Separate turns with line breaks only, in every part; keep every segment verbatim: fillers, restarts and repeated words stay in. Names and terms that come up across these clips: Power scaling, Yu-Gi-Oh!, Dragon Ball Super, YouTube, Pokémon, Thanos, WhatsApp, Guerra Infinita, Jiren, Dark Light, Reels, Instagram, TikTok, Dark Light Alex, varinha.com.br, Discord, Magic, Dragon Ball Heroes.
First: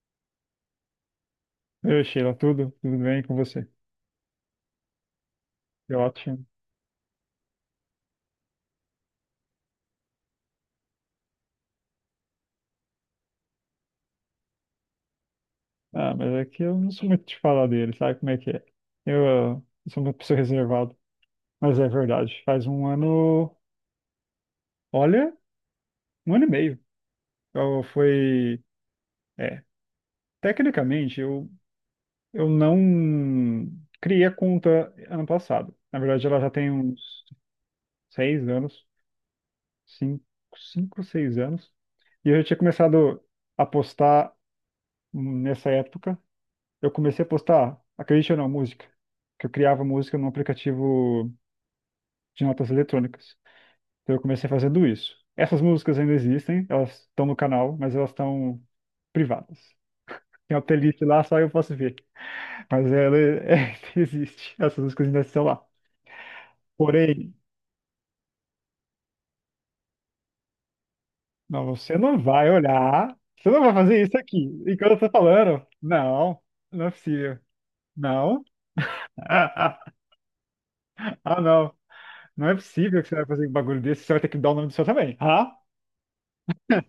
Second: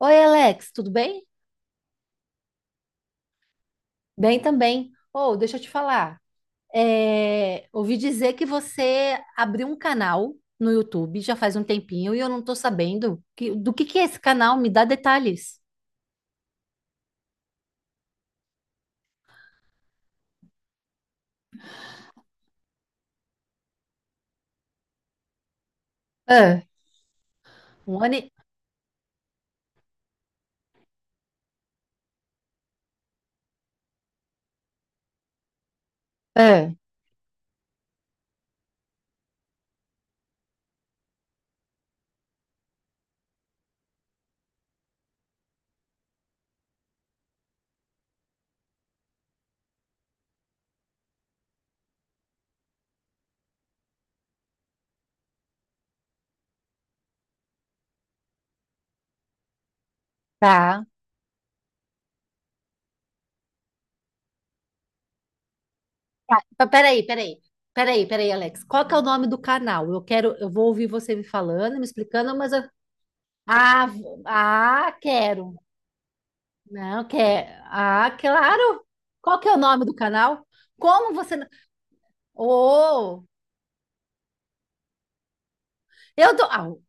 Oi, Alex, tudo bem?
Oi, Sheila, tudo? Tudo bem com você?
Bem também. Oh, deixa eu te
Que
falar.
ótimo.
É, ouvi dizer que você abriu um canal no YouTube já faz um tempinho e eu não estou sabendo que- do que que é esse canal. Me dá detalhes.
Ah, mas é que eu não sou muito de falar dele, sabe como é que é? Eu, ah, sou uma pessoa reservada, mas é verdade. Faz um ano, olha, um ano e
Ah,
meio. Eu
Um ano e...
foi, é, Tecnicamente eu, eu não criei a conta ano passado. Na verdade, ela já
ah,
tem uns seis anos, cinco, cinco, seis anos. E eu já tinha começado a postar nessa época. Eu comecei a postar, acredite ou não, música. Que eu criava música num aplicativo de notas eletrônicas. Então eu comecei fazendo isso. Essas músicas ainda existem, elas estão no canal, mas elas estão privadas. Tem uma
tá.
playlist lá, só eu posso ver. Mas ela é, existe. Essas músicas ainda estão lá.
Tá, pa- peraí,
Porém,
peraí. Peraí, peraí, Alex. Qual que é o nome do canal? Eu quero, eu vou ouvir você me
não,
falando, me
você não
explicando,
vai
mas eu...
olhar. Você não vai
Ah,
fazer isso
vo-
aqui.
ah,
Enquanto eu tô
quero.
falando, não, não é
Não,
possível.
quer. Ah,
Não?
claro. Qual que é o
Ah,
nome
ah,
do canal? Como você
ah, não. Não é possível que você
Oh,
vai fazer um bagulho desse, você vai ter que dar o nome do seu também. Ah?
eu dou. Ah, o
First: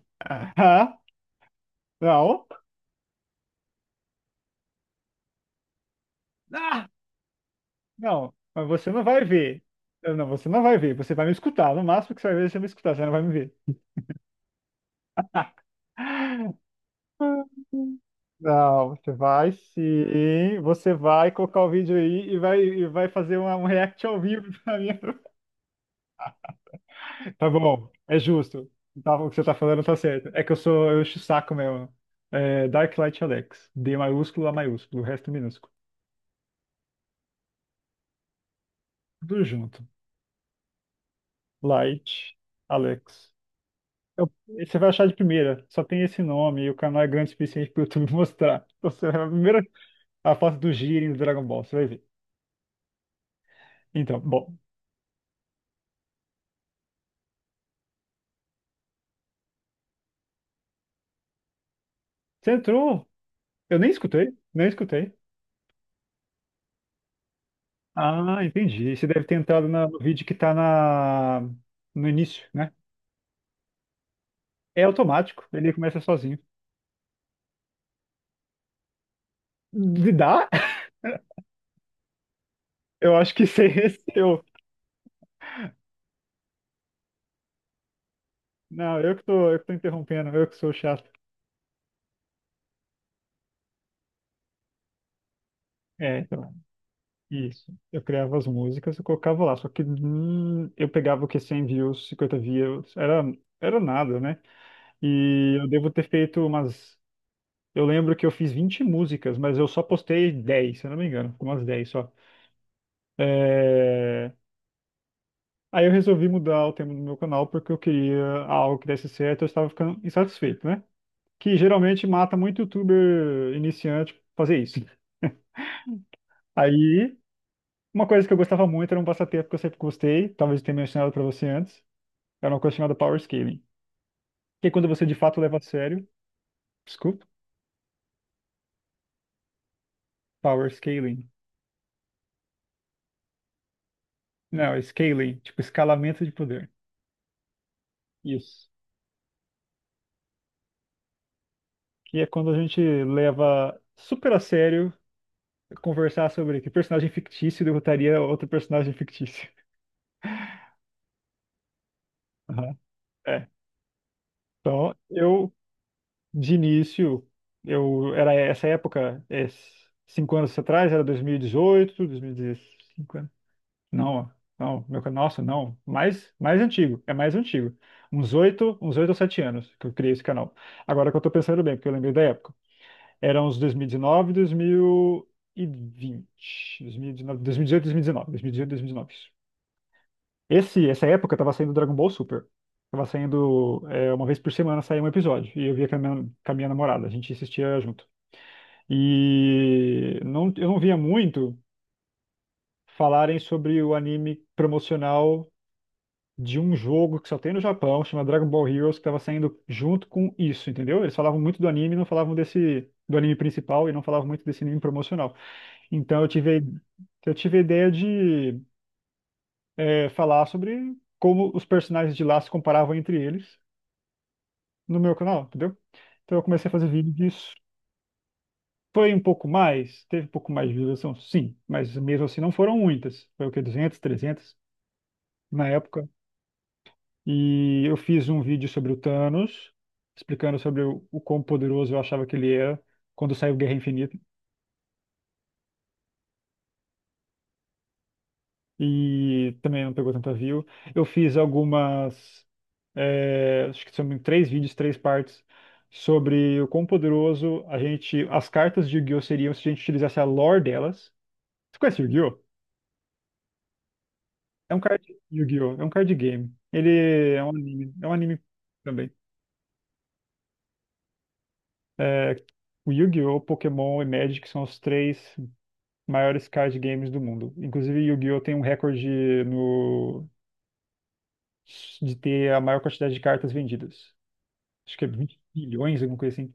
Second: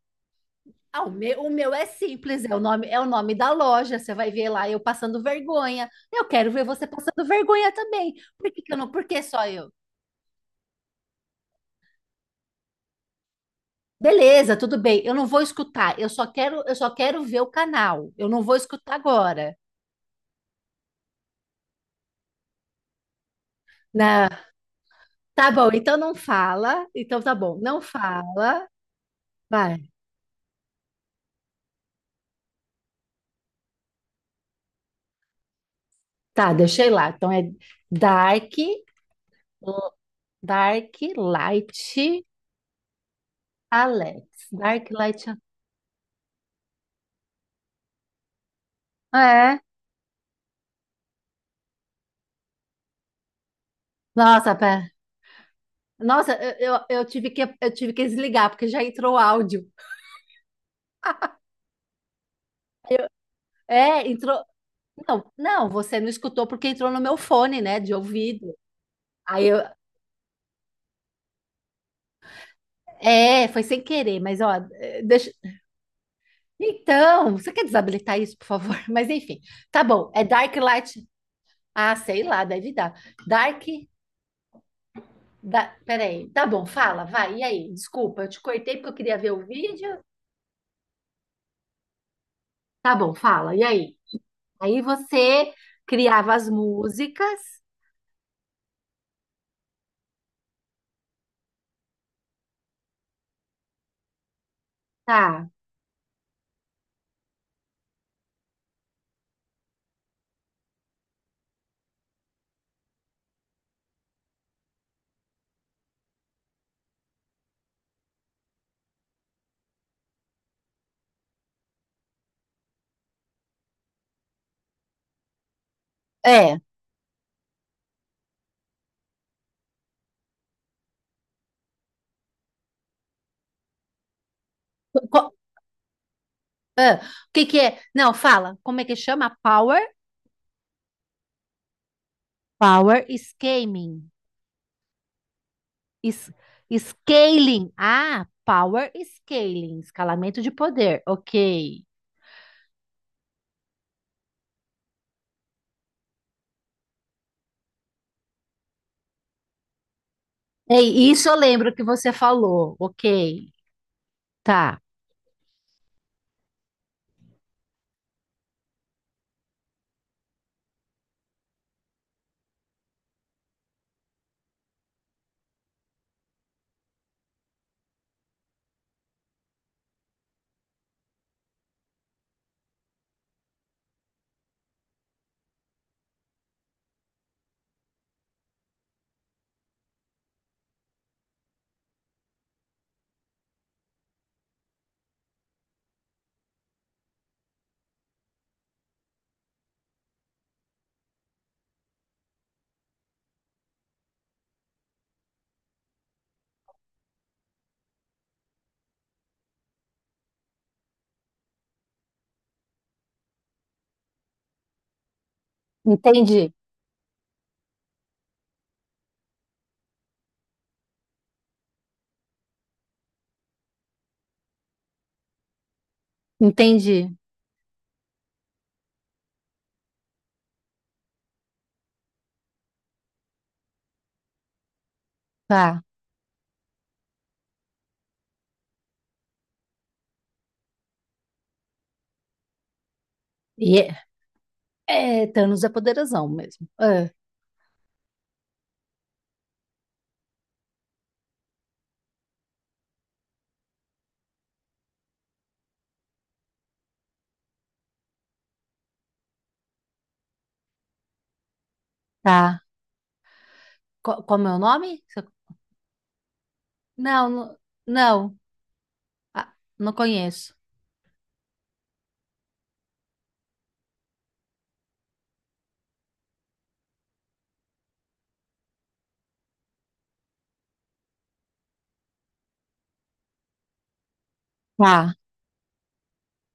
Ah,
ah, o meu, o meu é simples,
não,
é o nome, é o nome da loja. Você vai ver lá eu passando vergonha. Eu quero ver você
ah,
passando vergonha também.
não,
Por que
mas
que eu não?
você
Por
não
que
vai
só
ver.
eu?
Eu, Não, você não vai ver, você vai me escutar. No máximo que você vai ver, você vai me escutar, você não vai me ver.
Beleza, tudo bem. Eu não vou escutar. Eu só quero, eu só quero ver o canal. Eu não vou escutar
Não, você vai
agora.
sim, você vai colocar o vídeo aí e vai, e vai fazer uma- um react ao
Na,
vivo pra mim.
tá bom, então não fala. Então tá
Tá
bom, não
bom, é
fala.
justo. Tá, o que você tá
Vai.
falando tá certo. É que eu sou, eu encho o saco mesmo. É, Dark Light Alex. D maiúsculo, A maiúsculo, o resto minúsculo.
Tá, deixei lá. Então é Dark,
Tudo junto.
Dark Light
Light Alex. Eu-
Alex.
Você vai
Dark
achar de
Light.
primeira, só tem esse nome e o canal é grande o suficiente para o YouTube mostrar. Então, você vai a
É.
primeira a foto do Jiren do Dragon Ball, você vai ver. Então,
Nossa,
bom,
pera. Nossa, eu, eu, eu tive que, eu tive que desligar, porque já entrou o áudio.
você entrou,
Eu-
eu nem
é,
escutei,
entrou.
nem escutei.
Não, não, você não escutou porque entrou no meu fone, né, de
Ah,
ouvido.
entendi. Você deve ter
Aí eu.
entrado na- no vídeo que tá na, no início, né?
É, foi sem querer, mas ó,
É
eh, deixa.
automático, ele começa sozinho.
Então, você quer desabilitar isso, por favor? Mas enfim, tá bom.
De-
É
Dá?
Dark Light. Ah, sei lá, deve dar.
Eu acho que
Dark.
esse é esse. Eu,
Da... Peraí. Tá bom, fala, vai. E aí? Desculpa, eu te cortei porque eu
não, eu
queria
que
ver o
tô, eu que tô
vídeo.
interrompendo, eu que sou chato.
Tá bom, fala. E aí? Aí você
É,
criava as
então.
músicas.
Isso. Eu criava as músicas e colocava lá. Só que hum, eu pegava o que cem views, cinquenta views, era, era nada, né?
Tá.
E eu devo ter feito umas. Eu lembro que eu fiz vinte músicas, mas eu só postei dez se eu não me engano, umas dez só. É, Aí eu resolvi mudar o tema do meu canal porque eu queria algo que desse certo, eu estava ficando insatisfeito, né? Que geralmente mata muito youtuber iniciante fazer isso.
É.
Aí, uma coisa que eu gostava muito era um passatempo que eu sempre gostei, talvez eu tenha mencionado para você antes. É uma coisa chamada power scaling. Que é quando você de
Co-
fato leva a sério.
ah,
Desculpa.
o que que é? Não, fala. Como é que chama? Power?
Power scaling.
Power scaling.
Não, é scaling, tipo escalamento
Es-
de poder.
scaling. Ah,
Isso.
power scaling. Escalamento de poder. Ok.
Que é quando a gente leva super a sério conversar sobre que personagem fictício derrotaria outro personagem fictício.
Ei, isso eu lembro que você falou.
Aham. É.
Ok. Tá.
Então, eu, de início, eu era essa época, é, cinco anos atrás, era dois dois mil mil e dezoito, dois mil e dois mil e quinze. Não, não, meu, ca- nossa, não, mais, mais antigo, é mais antigo. Uns oito, uns oito ou sete anos que eu criei esse canal. Agora que eu tô pensando bem, porque eu lembrei da época. Era uns dois dois dois dois dois mil mil mil mil e e e dezoito, dois mil e vinte, dezoito, mil e dezoito, dois mil e dois mil e dezenove. Esse, essa época tava saindo Dragon Ball Super. Tava saindo, é, uma vez por semana saía um episódio, e eu via com a minha, com a minha, namorada, a gente assistia junto. E não, eu não via muito falarem sobre o anime promocional de um jogo que só tem no Japão, chama Dragon Ball Heroes, que estava saindo junto com isso, entendeu? Eles falavam muito do anime, não falavam desse do anime principal e não falavam muito desse anime promocional. Então eu
Entendi.
tive a- eu tive a ideia de é, falar sobre como os personagens de lá se comparavam entre eles no meu canal, entendeu? Então eu comecei a fazer
Entendi.
vídeo disso. Foi um pouco mais, teve um pouco mais de visualização, sim, mas mesmo assim não foram muitas. Foi o que, duzentos, trezentos na
Tá.
época. E eu fiz um vídeo sobre o Thanos, explicando sobre o, o quão poderoso eu achava que ele era quando saiu
E
Guerra
é,
Infinita.
é, Thanos é poderosão mesmo. Ah,
E também não pegou tanta view. Eu fiz algumas, é, acho que são em três vídeos, três partes, sobre o quão poderoso a gente, as cartas de Yu-Gi-Oh! Seriam se a gente utilizasse a lore delas. Você conhece Yu-Gi-Oh?
tá. Co- Como é o
É um
nome?
card,
Você-
Yu-Gi-Oh! É um card game.
Não,
Ele é um
não.
anime, é um
Não,
anime também.
ah, não conheço.
É, o Yu-Gi-Oh!, Pokémon e Magic são os três maiores card games do mundo. Inclusive, Yu-Gi-Oh! Tem um recorde no... de ter a maior quantidade de cartas vendidas. Acho que é
Tá,
20 milhões, alguma coisa assim.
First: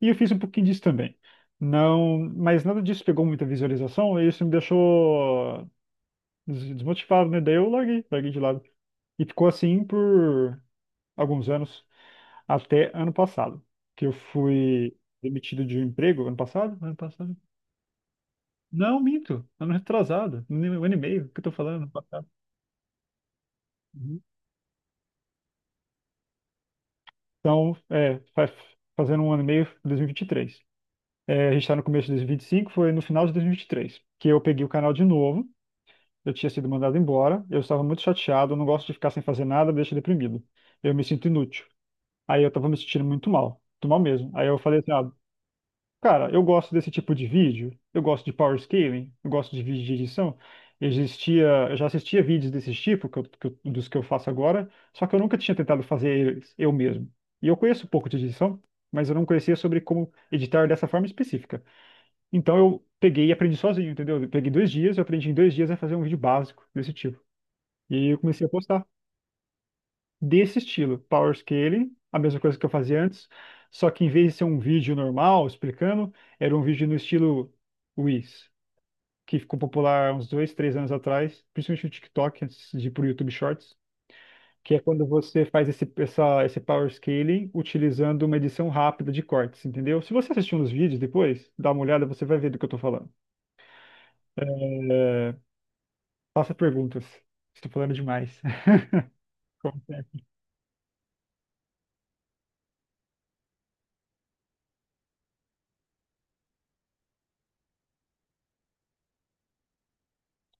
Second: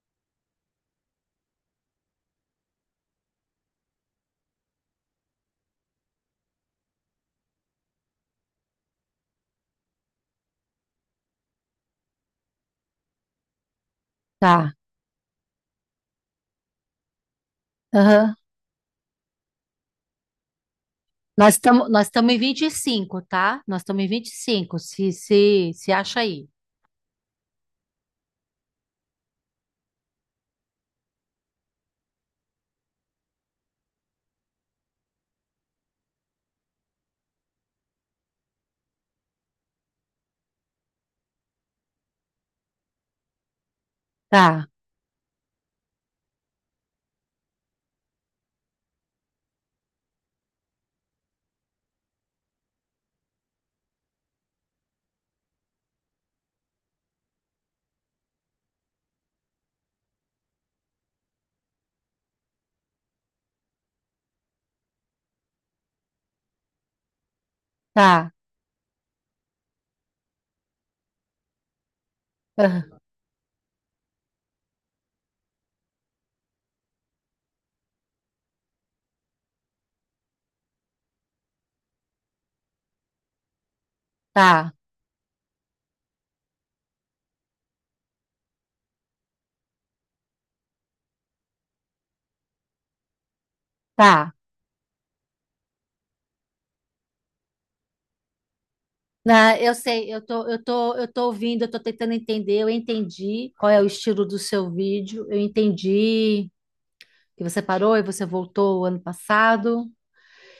E eu fiz um pouquinho disso também. Não, mas nada disso pegou muita visualização e isso me deixou des- desmotivado, né? Daí eu larguei, larguei de lado. E ficou assim por alguns anos, até ano passado, que eu
tá.
fui demitido de um emprego ano passado, ano passado.
Aham.
Não, minto, ano retrasado, um um ano e meio, o que eu tô
Nós
falando,
estamos
ano
nós
passado.
estamos em vinte e cinco, tá? Nós estamos em
Uhum.
vinte e cinco. se, se, se acha aí.
Então, é, faz, fazendo um ano e meio, dois mil e vinte e três. É, a gente está no começo de dois mil e e vinte e cinco. Foi no final de dois mil e e vinte e três que eu peguei o canal de novo. Eu tinha sido mandado embora, eu estava muito chateado, eu não gosto de ficar sem fazer nada, me deixa deprimido. Eu me sinto inútil. Aí eu estava me sentindo muito mal, muito mal mesmo. Aí eu
Tá,
falei assim, ah, cara, eu gosto desse tipo de vídeo, eu gosto de power scaling, eu gosto de vídeo de edição. Existia, eu já assistia vídeos desse tipo, que eu- que eu- dos que eu faço agora, só que eu nunca tinha tentado fazer eles eu mesmo. E eu conheço um pouco de edição, mas eu não conhecia sobre como editar dessa forma específica. Então eu peguei e aprendi sozinho, entendeu? Eu peguei dois dias, eu aprendi em dois dias a fazer um vídeo básico desse tipo. E aí eu
tá,
comecei a postar desse estilo, power scaling, a mesma coisa que eu
ah,
fazia antes, só que em vez de ser um vídeo normal explicando, era um vídeo no estilo Reels, que ficou popular uns dois, três anos atrás, principalmente no TikTok, antes de ir pro YouTube Shorts, que
tá,
é quando você faz esse, essa, esse power scaling utilizando uma edição rápida de cortes, entendeu? Se você assistir uns vídeos depois, dá uma olhada, você vai ver do que eu tô falando.
tá.
É, Faça perguntas. Estou falando demais.
Na- eu sei, eu tô, eu tô, eu tô ouvindo, eu tô tentando entender, eu entendi qual é o estilo do seu vídeo, eu entendi que você parou e você voltou ano passado,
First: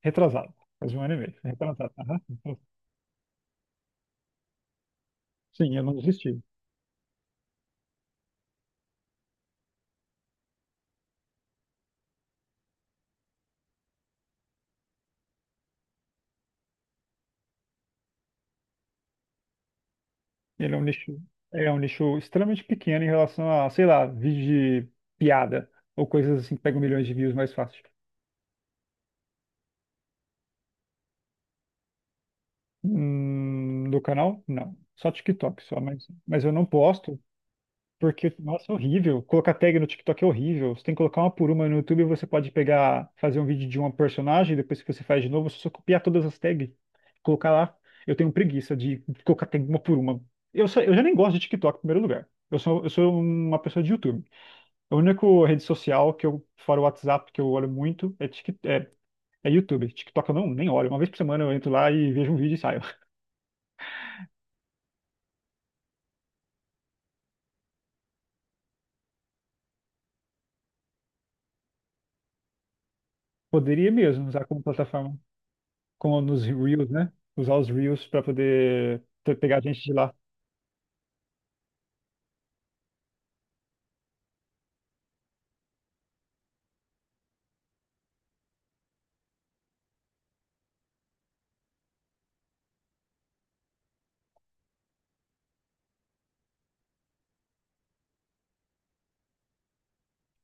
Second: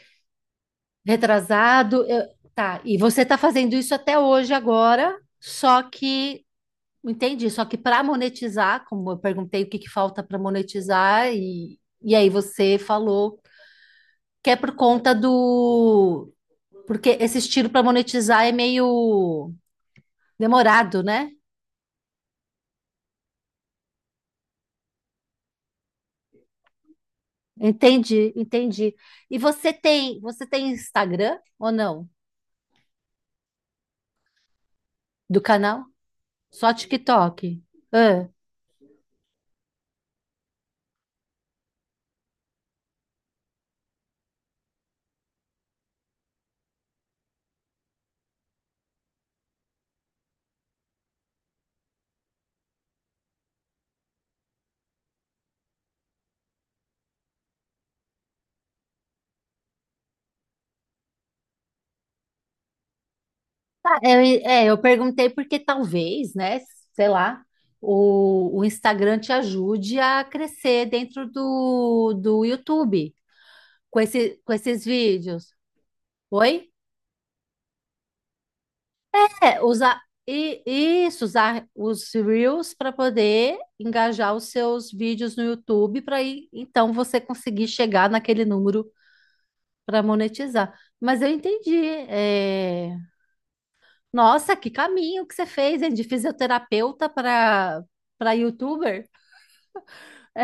Retrasado. Faz um ano e meio. Retrasado.
retrasado,
Aham.
eu- tá, e você tá fazendo isso até hoje agora,
Sim,
só
eu não desisti.
que entendi, só que para monetizar, como eu perguntei o que que falta para monetizar, e, e aí você falou que é por conta do. Porque esse estilo para monetizar é meio
Ele é um
demorado,
nicho,
né?
é um nicho extremamente pequeno em relação a, sei lá, vídeo de piada ou coisas assim que pegam milhões de views mais fácil.
Entendi, entendi. E você tem, você tem Instagram ou não?
Hum, do canal? Não. Só
Do
TikTok, só,
canal?
mas, mas eu não
Só
posto
TikTok? Ah,
porque, nossa, é horrível. Colocar tag no TikTok é horrível. Você tem que colocar uma por uma no YouTube, você pode pegar, fazer um vídeo de uma personagem, depois que você faz de novo, você só copiar todas as tags, colocar lá. Eu tenho preguiça de colocar tag uma por uma. Eu, só, eu já nem gosto de TikTok em primeiro lugar. Eu sou, eu sou uma pessoa de YouTube. A única rede social que eu, fora o WhatsApp, que eu olho muito é, Tik- é, é YouTube. TikTok eu não, nem olho. Uma vez por semana eu entro lá e vejo um vídeo e saio.
tá, eu, é, eu perguntei porque talvez, né? Sei lá, o, o Instagram te ajude a crescer dentro do, do YouTube.
Poderia
Com
mesmo
esse,
usar
com
como
esses
plataforma,
vídeos.
como nos
Oi?
Reels, né? Usar os Reels para poder ter-
É,
pegar gente de
usar
lá.
e isso, usar os Reels para poder engajar os seus vídeos no YouTube para aí então você conseguir chegar naquele número para monetizar. Mas eu entendi. É, nossa, que caminho que você fez, hein? De fisioterapeuta para para YouTuber.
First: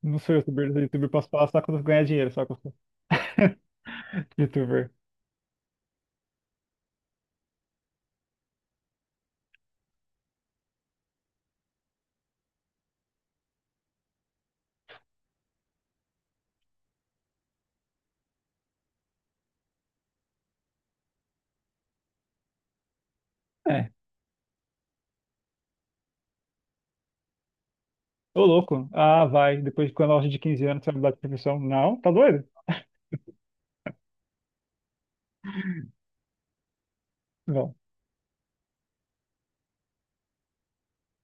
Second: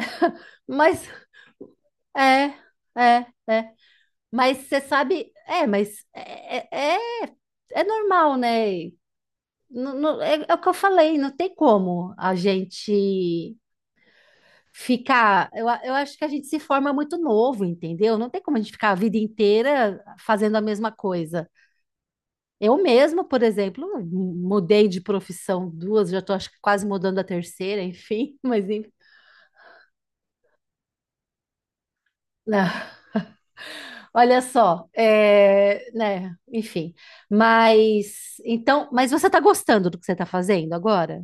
Não sou youtuber, sou
Mas
youtuber posso falar só quando ganhar dinheiro, só
é,
quando
é, é. Mas você
youtuber.
sabe, é, mas é, é, é é normal, né? Não- não- é, é o que eu falei, não tem como a gente ficar. Eu, a- eu acho que a gente se forma muito novo, entendeu? Não tem como a gente ficar a vida inteira fazendo a mesma coisa. Eu mesma, por exemplo,
É,
mu- mudei de profissão duas, já estou acho que quase mudando a terceira, enfim,
ô
mas
louco.
enfim.
Ah, vai. Depois de quando a loja de 15 anos, você vai mudar de profissão. Não, tá doido?
Não, olha só, é, né, enfim.
Não.
Mas então, mas você está gostando do que você está fazendo agora?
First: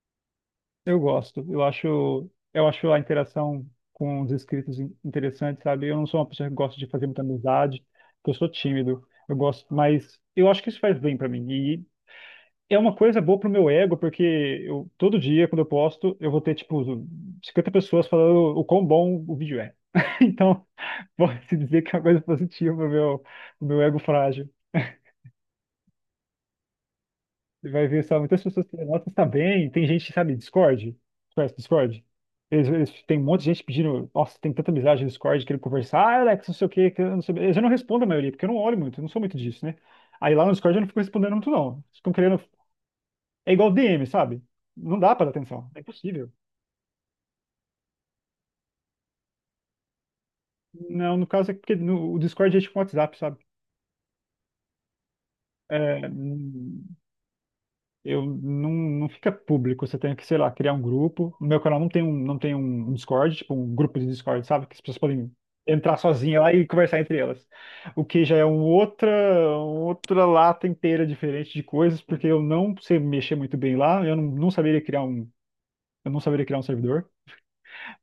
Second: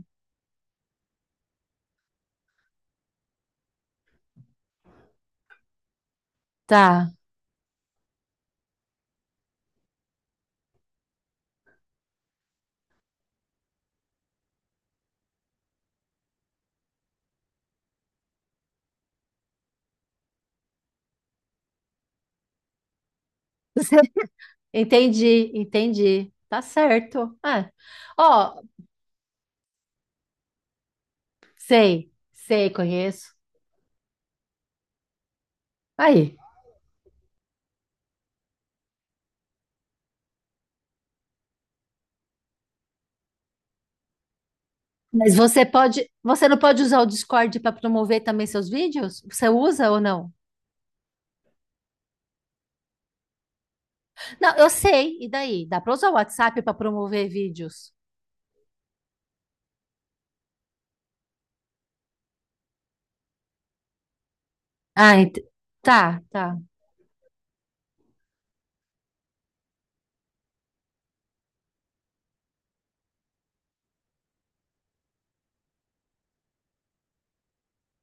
Eu gosto. Eu acho, eu acho a interação com os inscritos in- interessante, sabe? Eu não sou uma pessoa que gosta de fazer
Tá.
muita amizade, porque eu sou tímido. Eu gosto, mas eu acho que isso faz bem pra mim. E é uma coisa boa pro meu ego, porque eu todo dia quando eu posto, eu vou ter tipo cinquenta pessoas falando o quão bom o vídeo é. Então, pode-se dizer que é uma coisa positiva pro meu, pro meu, ego frágil.
Entendi, entendi. Tá certo. É.
Você vai ver só muitas
Ó,
pessoas que nossa tá bem. Tem gente, sabe, Discord? Você Conhece Discord?
sei,
Eles,
sei,
eles- tem um
conheço.
monte de gente pedindo. Nossa, tem tanta amizade no Discord querendo conversar. Ah,
Aí.
Alex, não sei o quê, que eu não sei. Eles eu não respondo a maioria, porque eu não olho muito, eu não sou muito disso, né? Aí lá no Discord eu não fico respondendo muito, não. Eles Ficam querendo. É igual D M, sabe? Não dá pra dar
Mas você
atenção. É
pode,
impossível.
você não pode usar o Discord para promover também seus vídeos? Você usa ou não?
Não, no caso é porque no, o Discord é tipo um WhatsApp, sabe?
Não, eu sei. E daí? Dá para
É,
usar o WhatsApp para promover vídeos?
eu não, não fica público. Você tem que, sei lá, criar um grupo. No meu canal não tem um, não tem um um Discord, tipo um grupo de Discord, sabe? Que as pessoas
Ah,
podem
ent-
entrar
tá,
sozinha lá
tá.
e conversar entre elas. O que já é um outra, outra lata inteira diferente de coisas, porque eu não sei mexer muito bem lá. Eu não, Não saberia criar um, eu não saberia criar um servidor.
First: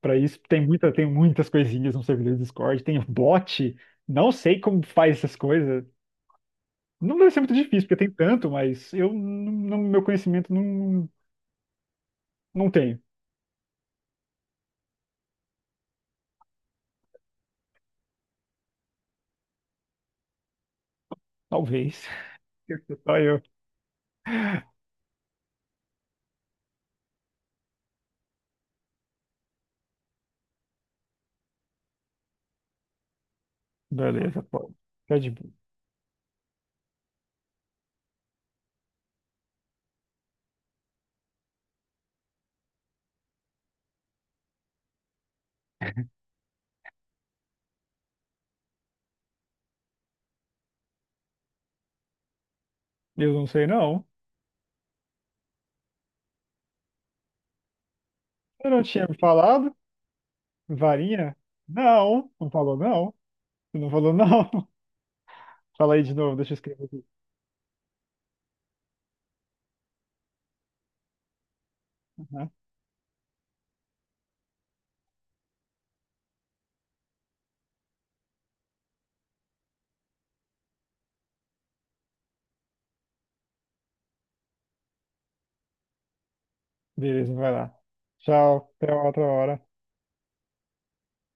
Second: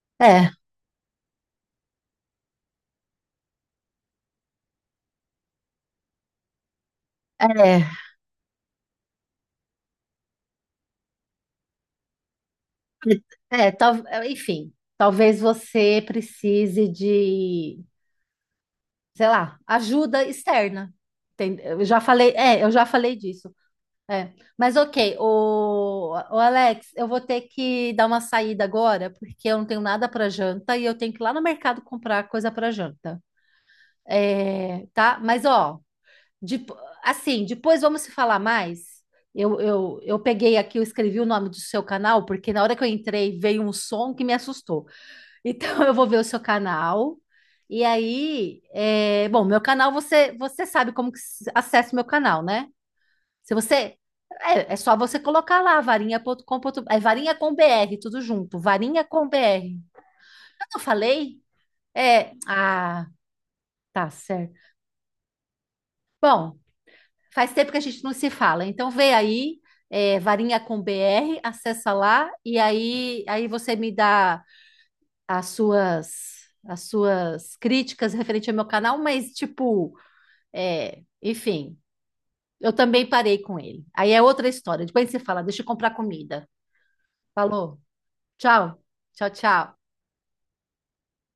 Para isso
É,
tem muita, tem muitas coisinhas no servidor do Discord. Tem bot. Não sei como faz essas coisas. Não deve ser muito
é,
difícil, porque tem tanto, mas eu, não, não- meu conhecimento não, não tenho.
é, tal- enfim, talvez você precise de, sei lá, ajuda externa. Tem- Eu já
Talvez.
falei, é, eu já falei
Só eu.
disso. É. Mas ok, o, o Alex, eu vou ter que dar uma saída agora, porque eu não tenho nada para janta e eu tenho que ir lá no mercado comprar coisa para janta.
Beleza, pô.
É,
Tá
tá?
de
Mas
boa.
ó, de- assim, depois vamos se falar mais. Eu, eu, eu peguei aqui, eu escrevi o nome do seu canal, porque na hora que eu entrei veio um som que me assustou. Então eu vou ver o seu canal. E aí, é, bom, meu canal você, você sabe como que se- acessa o meu canal, né?
Eu não
Se
sei,
você.
não.
É, é só você colocar lá, varinha ponto com ponto B R. É varinha com B R, tudo junto.
Você não
Varinha
tinha me
com B R.
falado?
Eu não falei?
Varinha? Não.
É.
Não falou,
Ah,
não. Você não
tá
falou, não.
certo.
Fala aí de novo, deixa eu
Bom,
escrever aqui.
faz tempo que a gente não se fala. Então vê aí, é, varinha com B R, acessa lá
Aham.
e aí, aí você me dá as suas. As suas críticas referente ao meu canal, mas tipo, é, enfim, eu também parei com ele. Aí é outra história. Depois você fala, deixa eu comprar comida.
Beleza, vai lá.
Falou?
Tchau,
Tchau.
até uma outra
Tchau,
hora.
tchau.